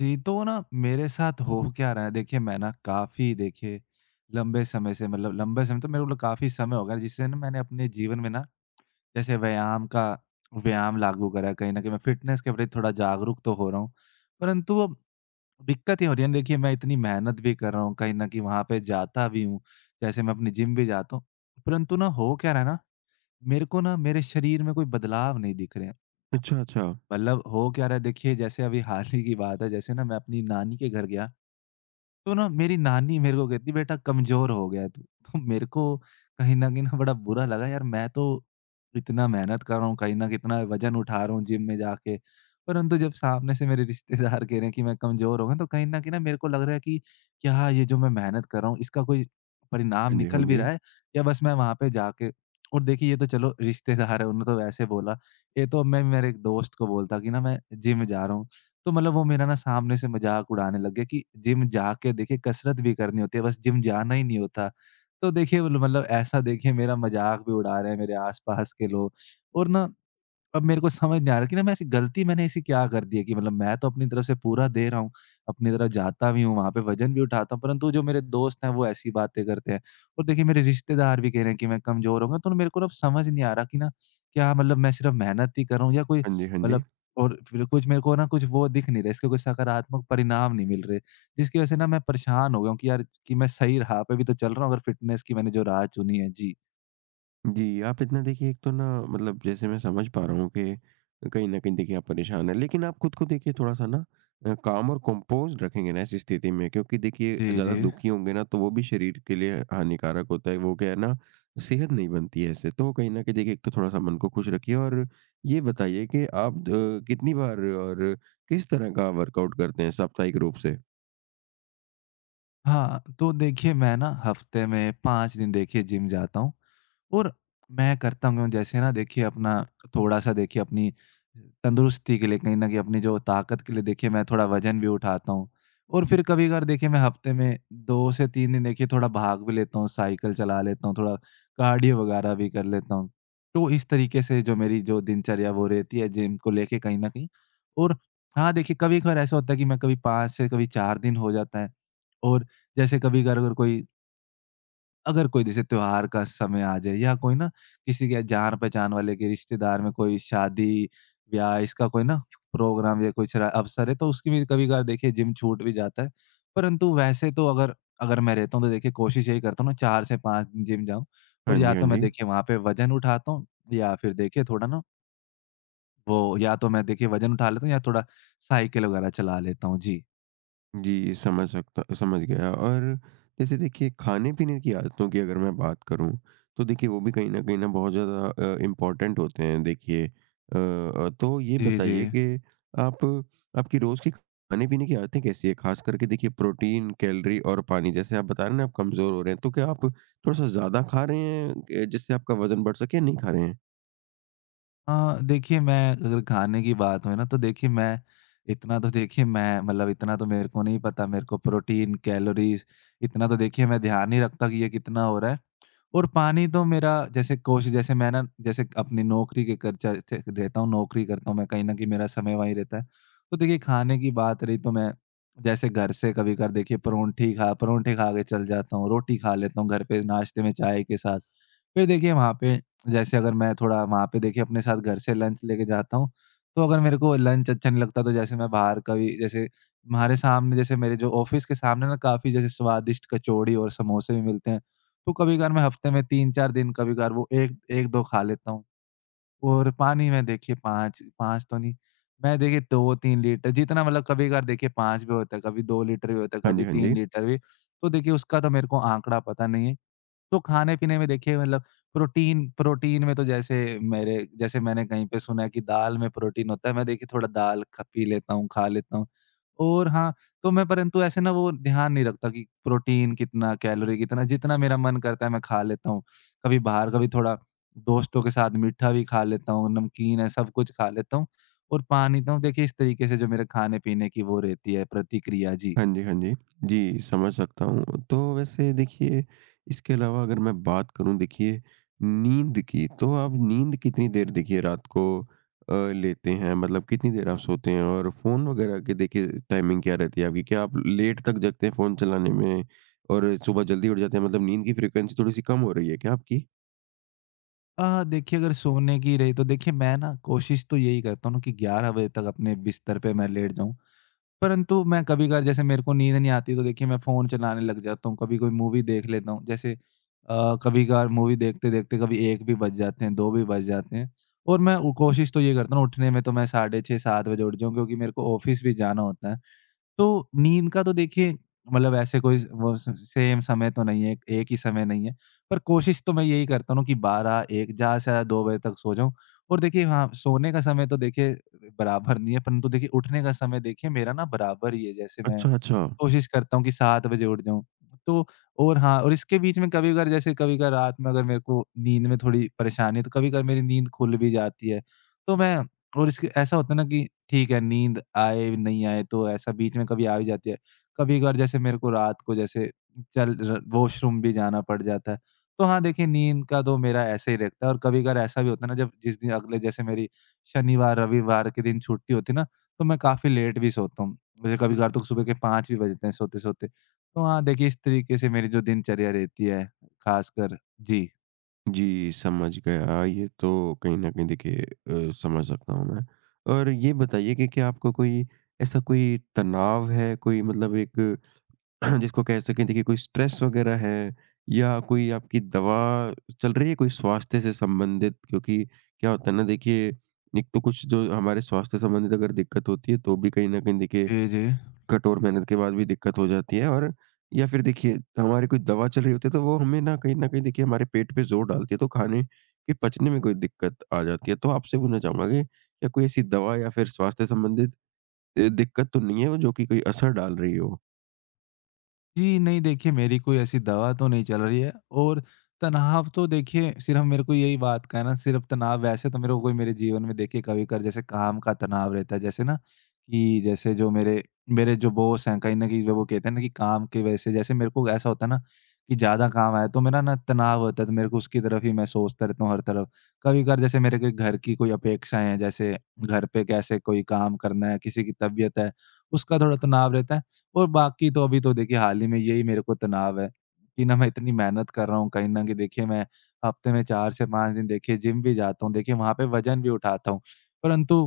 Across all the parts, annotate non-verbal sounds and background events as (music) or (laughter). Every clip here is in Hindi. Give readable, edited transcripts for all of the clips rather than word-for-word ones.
जी, तो ना मेरे साथ हो क्या रहा है? देखिए मैं ना काफ़ी देखिए लंबे समय से, मतलब लंबे समय, तो मेरे को काफ़ी समय हो गया है जिससे ना मैंने अपने जीवन में ना जैसे व्यायाम लागू करा है। कहीं न कहीं मैं फ़िटनेस के प्रति थोड़ा जागरूक तो हो रहा हूँ। परंतु अब दिक्कत ये हो रही है ना, देखिए मैं इतनी मेहनत भी कर रहा हूँ, कहीं न कहीं वहाँ पे जाता भी हूँ, जैसे मैं अपनी जिम भी जाता हूँ। परंतु ना हो क्या रहा है ना, मेरे को ना मेरे शरीर में कोई बदलाव नहीं दिख रहे हैं। अच्छा, अच्छा। मतलब हो क्या रहा है देखिए, जैसे अभी हाल ही की बात है, जैसे ना मैं अपनी नानी के घर गया। तो ना मेरी नानी मेरे को कहती, बेटा कमज़ोर हो गया है तू। (laughs) तो मेरे को कहीं न कहीं ना बड़ा बुरा लगा, यार। मैं तो इतना मेहनत कर रहा हूँ, कहीं न कितना वज़न उठा रहा हूँ जिम में जाके। परंतु जब सामने से मेरे रिश्तेदार कह रहे हैं कि मैं कमज़ोर हो गया हूँ, तो कहीं न कहीं ना मेरे को लग रहा है कि क्या ये जो मैं मेहनत कर रहा हूँ इसका कोई परिणाम हाँ जी, हाँ निकल भी जी। रहा है, या बस मैं वहाँ पे जाके। और देखिए, ये तो चलो रिश्तेदार है, उन्होंने तो वैसे बोला। ये तो मैं मेरे एक दोस्त को बोलता कि ना मैं जिम जा रहा हूँ। तो मतलब वो मेरा ना सामने से मज़ाक उड़ाने लग गए कि जिम जाके देखिए कसरत भी करनी होती है, बस जिम जाना ही नहीं होता। तो देखिए, मतलब ऐसा देखिए मेरा मज़ाक भी उड़ा रहे हैं मेरे आस-पास के लोग। और ना अब मेरे को समझ नहीं आ रहा कि ना मैं ऐसी गलती, मैंने ऐसी क्या कर दी है कि मतलब मैं तो अपनी तरफ से पूरा दे रहा हूँ, अपनी तरफ जाता भी हूँ, वहाँ पे वज़न भी उठाता हूँ, परंतु जो मेरे दोस्त हैं वो ऐसी बातें करते हैं। और देखिए मेरे रिश्तेदार भी कह रहे हैं कि मैं कमज़ोर होऊँगा, तो ना मेरे को ना अब समझ नहीं आ रहा कि ना क्या मतलब मैं सिर्फ़ मेहनत ही करूँ या कोई हाँ जी, हाँ जी। मतलब। और फिर कुछ मेरे को ना कुछ वो दिख नहीं रहा, इसके कोई सकारात्मक परिणाम नहीं मिल रहे। जिसकी वज़ह से ना मैं परेशान हो गया हूँ कि यार, कि मैं सही राह पे भी तो चल रहा हूँ अगर फ़िटनेस की मैंने जो राह चुनी है। जी। जी, आप इतना देखिए एक तो ना मतलब जैसे मैं समझ पा रहा हूँ कि कहीं न कहीं देखिए आप परेशान हैं। लेकिन आप खुद को देखिए थोड़ा-सा ना काम और कंपोज़्ड रखेंगे ना ऐसी स्थिति में क्योंकि देखिए जी, ज़्यादा जी। दुखी होंगे ना तो वो भी शरीर के लिए हानिकारक होता है। वो क्या है ना सेहत नहीं बनती है इससे। तो कहीं न कहीं देखिए एक तो थोड़ा-सा मन को खुश रखिए और ये बताइए कि आप कितनी बार और किस तरह का वर्कआउट करते हैं साप्ताहिक रूप से? हाँ, तो देखिए मैं ना हफ्ते में 5 दिन देखिए जिम जाता हूँ। और मैं करता हूँ जैसे ना देखिए अपना थोड़ा-सा देखिए अपनी तंदुरुस्ती के लिए, कहीं न कहीं अपनी जो ताकत के लिए, देखिए मैं थोड़ा वज़न भी उठाता हूँ। और फिर कभी-कभार देखिए मैं हफ़्ते में 2 से 3 दिन देखिए थोड़ा भाग भी लेता हूँ, साइकिल चला लेता हूँ, थोड़ा कार्डियो वगैरह भी कर लेता हूँ। तो इस तरीके से जो मेरी जो दिनचर्या वो रहती है जिम को लेके कहीं न कहीं। और हाँ, देखिए कभी-कभार ऐसा होता है कि मैं कभी 5 से कभी 4 दिन हो जाता है। और जैसे कभी-कभार अगर अगर कोई अगर कोई जैसे त्योहार का समय आ जाए, या कोई ना किसी के जान-पहचान वाले के रिश्तेदार में कोई शादी, ब्याह, इसका कोई ना प्रोग्राम या कुछ र अवसर है, तो उसकी भी कभी-कभार देखिए जिम छूट भी जाता है। परंतु वैसे तो अगर अगर मैं रहता हूँ तो देखिए कोशिश यही करता हूँ ना 4 से 5 जिम जाऊँ, और हाँ जी, या हाँ तो मैं जी। देखिए वहाँ पे वज़न उठाता हूँ या फिर देखिए थोड़ा ना वो, या तो मैं देखिए वज़न उठा लेता हूँ या थोड़ा साइकिल वगैरह चला लेता हूँ। जी। जी, समझ गया और जैसे देखिए खाने-पीने की आदतों की अगर मैं बात करूँ, तो देखिए वो भी कहीं न बहुत ज़्यादा इम्पोर्टेंट होते हैं देखिए। तो ये जी, जी। बताइए कि आप आपकी रोज़ की खाने-पीने की आदतें कैसी हैं? ख़ास करके देखिए प्रोटीन, कैलोरी और पानी जैसे आप बता रहे हैं ना आप कमज़ोर हो रहे हैं, तो क्या आप थोड़ा-सा ज़्यादा खा रहे हैं, ए जिससे आपका वज़न बढ़ सके या नहीं खा रहे हैं? हाँ, देखिए मैं अगर खाने की बात हो ना तो देखिए मैं इतना तो देखिए मैं, मतलब इतना तो मेरे को नहीं पता, मेरे को प्रोटीन, कैलोरीज़ इतना तो देखिए मैं ध्यान नहीं रखता कि ये कितना हो रहा है। और पानी तो मेरा जैसे कोशिश, जैसे मैं ना, जैसे अपनी नौकरी के कर च च रहता हूँ, नौकरी करता हूँ मैं, कहीं न कहीं मेरा समय वहीं रहता है। तो देखिए खाने की बात रही तो मैं जैसे घर से कभी-कभार देखिए परोंठी खा परोंठे खा के चल जाता हूँ, रोटी खा लेता हूँ घर पे नाश्ते में चाय के साथ। फिर देखिए वहाँ पे जैसे अगर मैं थोड़ा वहाँ पे देखिए अपने साथ घर से लंच लेके जाता हूँ, तो अगर मेरे को लंच अच्छा नहीं लगता तो जैसे मैं बाहर, कभी जैसे हमारे सामने, जैसे मेरे जो ऑफ़िस के सामने ना काफ़ी जैसे स्वादिष्ट कचौड़ी और समोसे भी मिलते हैं। तो कभी-कभार मैं हफ़्ते में 3-4 दिन, कभी-कभार वो 1 1-2 खा लेता हूँ, और पानी मैं देखिए 5 5 तो नहीं, मैं देखिए 2-3 लीटर जितना, मतलब कभी-कभार देखिए 5 भी होता है, कभी 2 लीटर भी होता है, हाँ जी, कभी हाँ 3 जी। लीटर भी। तो देखिए उसका तो मेरे को आँकड़ा पता नहीं है। तो खाने-पीने में देखिए, मतलब प्रोटीन प्रोटीन में तो जैसे मेरे, जैसे मैंने कहीं पे सुना है कि दाल में प्रोटीन होता है, मैं देखिए थोड़ा दाल ख पी लेता हूँ, खा लेता हूँ। और हाँ, तो मैं परंतु ऐसे ना वो ध्यान नहीं रखता कि प्रोटीन कितना, कैलोरी कितना, जितना मेरा मन करता है मैं खा लेता हूँ। कभी बाहर, कभी थोड़ा दोस्तों के साथ मीठा भी खा लेता हूँ, नमकीन है, सब कुछ खा लेता हूँ, और पानी तो देखिए इस तरीके से जो मेरे खाने-पीने की वो रहती है प्रतिक्रिया। जी। हाँ जी, हाँ जी। जी, समझ सकता हूँ। तो वैसे देखिए इसके अलावा अगर मैं बात करूँ देखिए नींद की, तो आप नींद कितनी देर देखिए रात को लेते हैं? मतलब कितनी देर आप सोते हैं? और फ़ोन वगैरह की देखिए टाइमिंग क्या रहती है आपकी? क्या आप लेट तक जगते हैं फ़ोन चलाने में और सुबह जल्दी उठ जाते हैं? मतलब नींद की फ्रीक्वेंसी थोड़ी-सी कम हो रही है क्या आपकी? देखिए अगर सोने की रही तो देखिए मैं ना कोशिश तो यही करता हूँ कि 11 बजे तक अपने बिस्तर पे मैं लेट जाऊँ। परंतु मैं कभी-कभार जैसे मेरे को नींद नहीं आती तो देखिए मैं फ़ोन चलाने लग जाता हूँ, कभी कोई मूवी देख लेता हूँ। जैसे कभी-कभार मूवी देखते-देखते कभी 1 भी बज जाते हैं, 2 भी बज जाते हैं, और मैं उ कोशिश तो ये करता हूँ उठने में तो मैं साढ़े 6-7 बजे उठ जाऊँ, क्योंकि मेरे को ऑफ़िस भी जाना होता है। तो नींद का तो देखिए, मतलब ऐसे कोई वो स सेम समय तो नहीं है, एक ही समय नहीं है। पर कोशिश तो मैं यही करता हूँ कि 12-1, ज़्यादा से ज़्यादा 2 बजे तक सो जाऊँ। और देखिए हाँ, सोने का समय तो देखिए बराबर नहीं है, परंतु देखिए उठने का समय देखिए मेरा ना बराबर ही है। जैसे मैं अच्छा, अच्छा। कोशिश करता हूँ कि 7 बजे उठ जाऊँ। तो और हाँ, और इसके बीच में कभी-कभार, जैसे कभी-कभार रात में अगर मेरे को नींद में थोड़ी परेशानी है, तो कभी-कभार मेरी नींद खुल भी जाती है। तो मैं, और इसके ऐसा होता है ना कि ठीक है, नींद आए, नहीं आए, तो ऐसा बीच में कभी आ भी जाती है। कभी-कभार जैसे मेरे को रात को जैसे चल र वॉशरूम भी जाना पड़ जाता है। तो हाँ, देखिए नींद का तो मेरा ऐसे ही रहता है, और कभी-कभार ऐसा भी होता है ना जब जिस दिन अगले जैसे मेरी शनिवार, रविवार के दिन छुट्टी होती है ना, तो मैं काफ़ी लेट भी सोता हूँ। मुझे कभी-कभार तो सुबह के 5 भी बजते हैं सोते-सोते। तो हाँ, देखिए इस तरीके से मेरी जो दिनचर्या रहती है, खासकर। जी। जी, समझ गया। ये तो कहीं न कहीं देखिए समझ सकता हूँ मैं। और ये बताइए कि क्या आपको कोई ऐसा कोई तनाव है, कोई मतलब एक (clears throat) जिसको कह सकें देखिए कोई स्ट्रेस वग़ैरह है या कोई आपकी दवा चल रही है, कोई स्वास्थ्य से संबंधित? क्योंकि क्या होता है ना देखिए, एक तो कुछ जो हमारे स्वास्थ्य संबंधित अगर दिक्कत होती है, तो भी कहीं न कहीं देखिए जी, जी। कठोर मेहनत के बाद भी दिक्कत हो जाती है और या फिर देखिए हमारी कोई दवा चल रही होती है तो वो हमें ना कहीं न कहीं देखिए हमारे पेट पे ज़ोर डालती है, तो खाने के पचने में कोई दिक्कत आ जाती है। तो आपसे पूछना चाहूँगा कि क्या कोई ऐसी दवा या फिर स्वास्थ्य संबंधित दिक्कत तो नहीं है, वो जो कि कोई असर डाल रही हो? जी, नहीं, देखिए मेरी कोई ऐसी दवा तो नहीं चल रही है, और तनाव तो देखिए सिर्फ़ मेरे को यही बात का है ना, सिर्फ़ तनाव वैसे तो मेरे को कोई, मेरे जीवन में देखिए कभी-कभार जैसे काम का तनाव रहता है, जैसे ना कि जैसे जो मेरे मेरे जो बॉस हैं, कहीं न कहीं वो कहते हैं ना कि काम की वजह से जैसे मेरे को ऐसा होता है ना कि ज़्यादा काम आया तो मेरा ना तनाव होता है, तो मेरे को उसकी तरफ ही मैं सोचता रहता हूँ हर तरफ। कभी-कभार जैसे मेरे के घर की कोई अपेक्षाएँ हैं, जैसे घर पे कैसे कोई काम करना है, किसी की तबीयत है, उसका थोड़ा तनाव रहता है। और बाकी तो अभी तो देखिए हाल ही में यही मेरे को तनाव है कि ना मैं इतनी मेहनत कर रहा हूँ, कहीं न कहीं देखिए मैं हफ्ते में 4 से 5 दिन देखिए जिम भी जाता हूँ। देखिए वहाँ पे वज़न भी उठाता हूँ। परंतु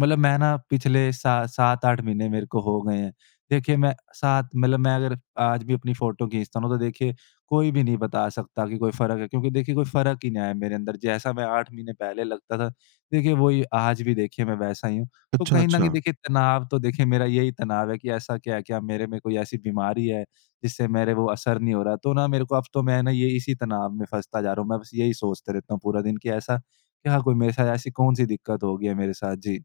मतलब मैं ना पिछले सा 7-8 महीने मेरे को हो गए हैं। देखिए मैं 7, मतलब मैं अगर आज भी अपनी फ़ोटो खींचता हूँ ना, तो देखिए कोई भी नहीं बता सकता कि कोई फ़र्क है, क्योंकि देखिए कोई फ़र्क ही नहीं आया मेरे अंदर। जैसा मैं 8 महीने पहले लगता था देखिए वही आज भी देखिए मैं वैसा ही हूँ। तो अच्छा, कहीं न कहीं अच्छा। देखिए तनाव तो देखिए मेरा यही तनाव है कि ऐसा क्या है, क्या मेरे में कोई ऐसी बीमारी है जिससे मेरे वो असर नहीं हो रहा? तो ना मेरे को अब तो मैं ना ये इसी तनाव में फँसता जा रहा हूँ। मैं बस यही सोचते रहता हूँ पूरा दिन कि ऐसा क्या, कोई मेरे साथ ऐसी कौन-सी दिक्कत हो गई है मेरे साथ? जी।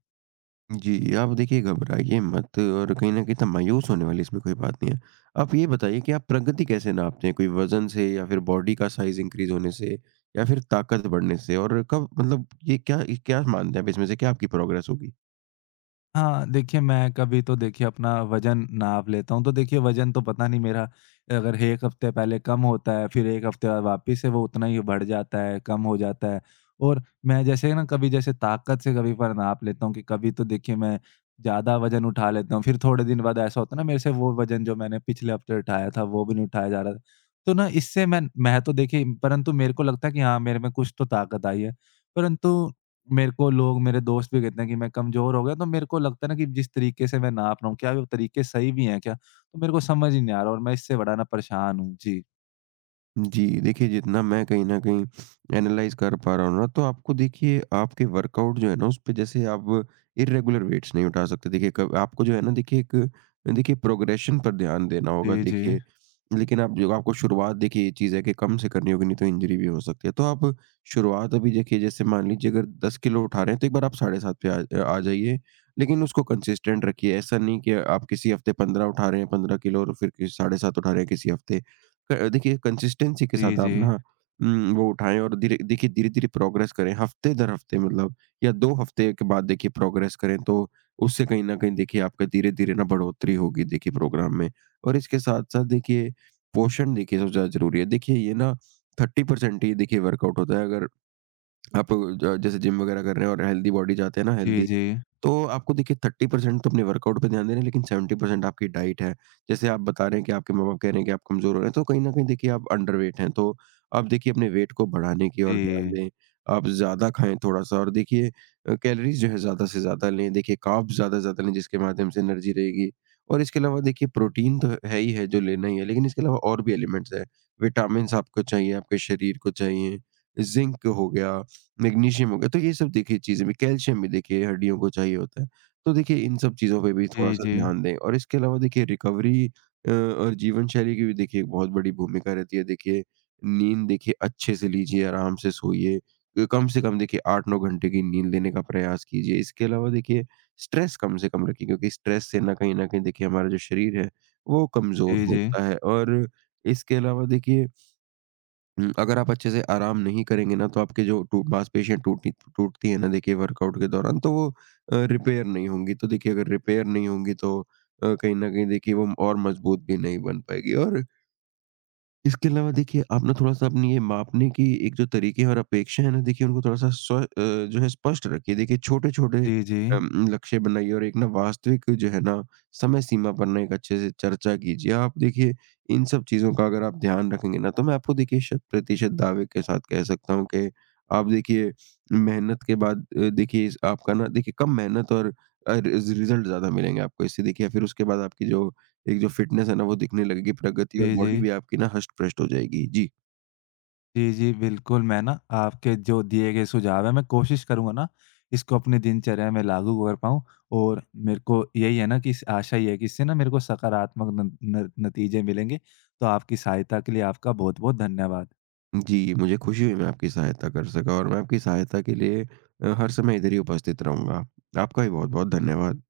जी, आप देखिए घबराइए मत और कहीं न कहीं इतना मायूस होने वाली इसमें कोई बात नहीं है। आप ये बताइए कि आप प्रगति कैसे नापते हैं? कोई वज़न से या फिर बॉडी का साइज़ इंक्रीज़ होने से या फिर ताकत बढ़ने से? और कब मतलब ये क्या क्या मानते हैं आप इसमें से क्या आपकी प्रोग्रेस होगी? हाँ, देखिए मैं कभी तो देखिए अपना वज़न नाप लेता हूँ, तो देखिए वज़न तो पता नहीं मेरा, अगर 1 हफ़्ते पहले कम होता है, फिर 1 हफ़्ते बाद वापस से वो उतना ही बढ़ जाता है, कम हो जाता है। और मैं जैसे ना, कभी जैसे ताकत से कभी पर नाप लेता हूँ कि कभी तो देखिए मैं ज़्यादा वज़न उठा लेता हूँ, फिर थोड़े दिन बाद ऐसा होता है ना मेरे से वो वज़न जो मैंने पिछले हफ़्ते उठाया था, वो भी नहीं उठाया जा रहा था। तो ना इससे मैं तो देखिए परंतु मेरे को लगता है कि हाँ, मेरे में कुछ तो ताकत आई है, परंतु मेरे को लोग, मेरे दोस्त भी कहते हैं कि मैं कमज़ोर हो गया, तो मेरे को लगता है ना कि जिस तरीके से मैं नाप रहा हूँ, क्या वो तरीके सही भी हैं क्या? तो मेरे को समझ ही नहीं आ रहा, और मैं इससे बड़ा ना परेशान हूँ। जी। जी, देखिए जितना मैं कहीं न कहीं एनालाइज़ कर पा रहा हूँ ना, तो आपको देखिए आपके वर्कआउट जो है ना, उसपे जैसे आप इर्रेगुलर वेट्स नहीं उठा सकते। देखिए कब आपको जो है ना देखिए एक देखिए प्रोग्रेशन पर ध्यान देना होगा जी, जी। देखिए। लेकिन आप जो आपको शुरुआत देखिए ये चीज़ है कि कम से करनी होगी, नहीं तो इंजरी भी हो सकती है। तो आप शुरुआत अभी देखिए जैसे मान लीजिए अगर 10 किलो उठा रहे हैं, तो एक बार आप 7.5 पे आ आ जाइए। लेकिन उसको कंसिस्टेंट रखिए, ऐसा नहीं कि आप किसी हफ्ते 15 उठा रहे हैं 15 किलो और फिर कि 7.5 उठा रहे हैं किसी हफ्ते। देखिए कंसिस्टेंसी के जी, साथ जी। आप ना वो उठाएँ और धीरे देखिए धीरे-धीरे प्रोग्रेस करें, हफ्ते दर हफ्ते मतलब या 2 हफ्ते के बाद देखिए प्रोग्रेस करें, तो उससे कहीं न कहीं देखिए आपका धीरे-धीरे ना बढ़ोतरी होगी देखिए प्रोग्राम में। और इसके साथ-साथ देखिए पोषण देखिए सबसे ज़्यादा ज़रूरी है। देखिए ये ना 30% ही देखिए वर्कआउट होता है अगर आप ज जैसे जिम वगैरह कर रहे हैं और हेल्दी बॉडी चाहते हैं ना जी, हेल्दी जी। तो आपको देखिए 30% तो अपने वर्कआउट पे ध्यान दे रहे हैं, लेकिन 70% आपकी डाइट है। जैसे आप बता रहे हैं कि आपके माँ-बाप कह रहे हैं कि आप कमज़ोर हो रहे हैं, तो कहीं न कहीं देखिए आप अंडरवेट हैं। तो आप देखिए अपने वेट को बढ़ाने की ओर ध्यान जी। दें, आप ज़्यादा खाएँ थोड़ा-सा और देखिए कैलोरीज़ जो है ज़्यादा से ज़्यादा लें, देखिए कार्ब्स ज़्यादा से ज़्यादा लें जिसके माध्यम से एनर्जी रहेगी। और इसके अलावा देखिए प्रोटीन तो है ही है जो लेना ही है, लेकिन इसके अलावा और भी एलिमेंट्स हैं। विटामिन्स आपको चाहिए, आपके शरीर को चाहिए, ज़िंक हो गया मैग्नीशियम हो गया, तो ये सब देखिए चीज़ें भी कैल्शियम भी देखिए हड्डियों को चाहिए होता है। तो देखिए इन सब चीज़ों पे भी जी, थोड़ा-सा जी। ध्यान दें और इसके अलावा देखिए रिकवरी और जीवन शैली की भी देखिए एक बहुत बड़ी भूमिका रहती है। देखिए नींद देखिए अच्छे से लीजिए, आराम से सोइए। कम से कम देखिए 8-9 घंटे की नींद लेने का प्रयास कीजिए। इसके अलावा देखिए स्ट्रेस कम से कम रखिए क्योंकि स्ट्रेस से ना कहीं न कहीं देखिए हमारा जो शरीर है, वो कमज़ोर जी, जी। होता है और इसके अलावा देखिए अगर आप अच्छे से आराम नहीं करेंगे ना, तो आपके जो टू मांसपेशियाँ टूटी टूटती हैं ना देखिए वर्कआउट के दौरान, तो वो रिपेयर नहीं होंगी। तो देखिए अगर रिपेयर नहीं होंगी तो कहीं न कहीं देखिए वो और मजबूत भी नहीं बन पाएगी और इसके अलावा देखिए आप ना थोड़ा-सा अपनी ये मापने की एक जो तरीके और अपेक्षा है ना देखिए उनको थोड़ा-सा जो है स्पष्ट रखिए। देखिए छोटे-छोटे जी, जी। लक्ष्य बनाइए और एक ना वास्तविक जो है ना समय सीमा पर ना एक अच्छे से चर्चा कीजिए। आप देखिए इन सब चीज़ों का अगर आप ध्यान रखेंगे ना तो मैं आपको देखिए शत-प्रतिशत दावे के साथ कह सकता हूँ कि आप देखिए मेहनत के बाद देखिए इस आपका ना देखिए कम मेहनत और रिज़ल्ट ज़्यादा मिलेंगे आपको। इससे देखिए फिर उसके बाद आपकी जो एक जो फ़िटनेस है ना वो दिखने लगेगी, प्रगति और जी, जी। बॉडी भी आपकी ना हष्ट-पुष्ट हो जाएगी। जी। जी, जी, बिल्कुल, मैं ना आपके जो दिए गए सुझाव हैं, मैं कोशिश करूँगा ना इसको अपनी दिनचर्या में लागू कर पाऊँ, और मेरे को यही है ना कि इस आशा ये है कि इससे ना मेरे को सकारात्मक न न नतीजे मिलेंगे। तो आपकी सहायता के लिए आपका बहुत-बहुत धन्यवाद। जी, मुझे खुशी हुई मैं आपकी सहायता कर सका और मैं आपकी सहायता के लिए हर समय इधर ही उपस्थित रहूँगा। आपका भी बहुत-बहुत धन्यवाद।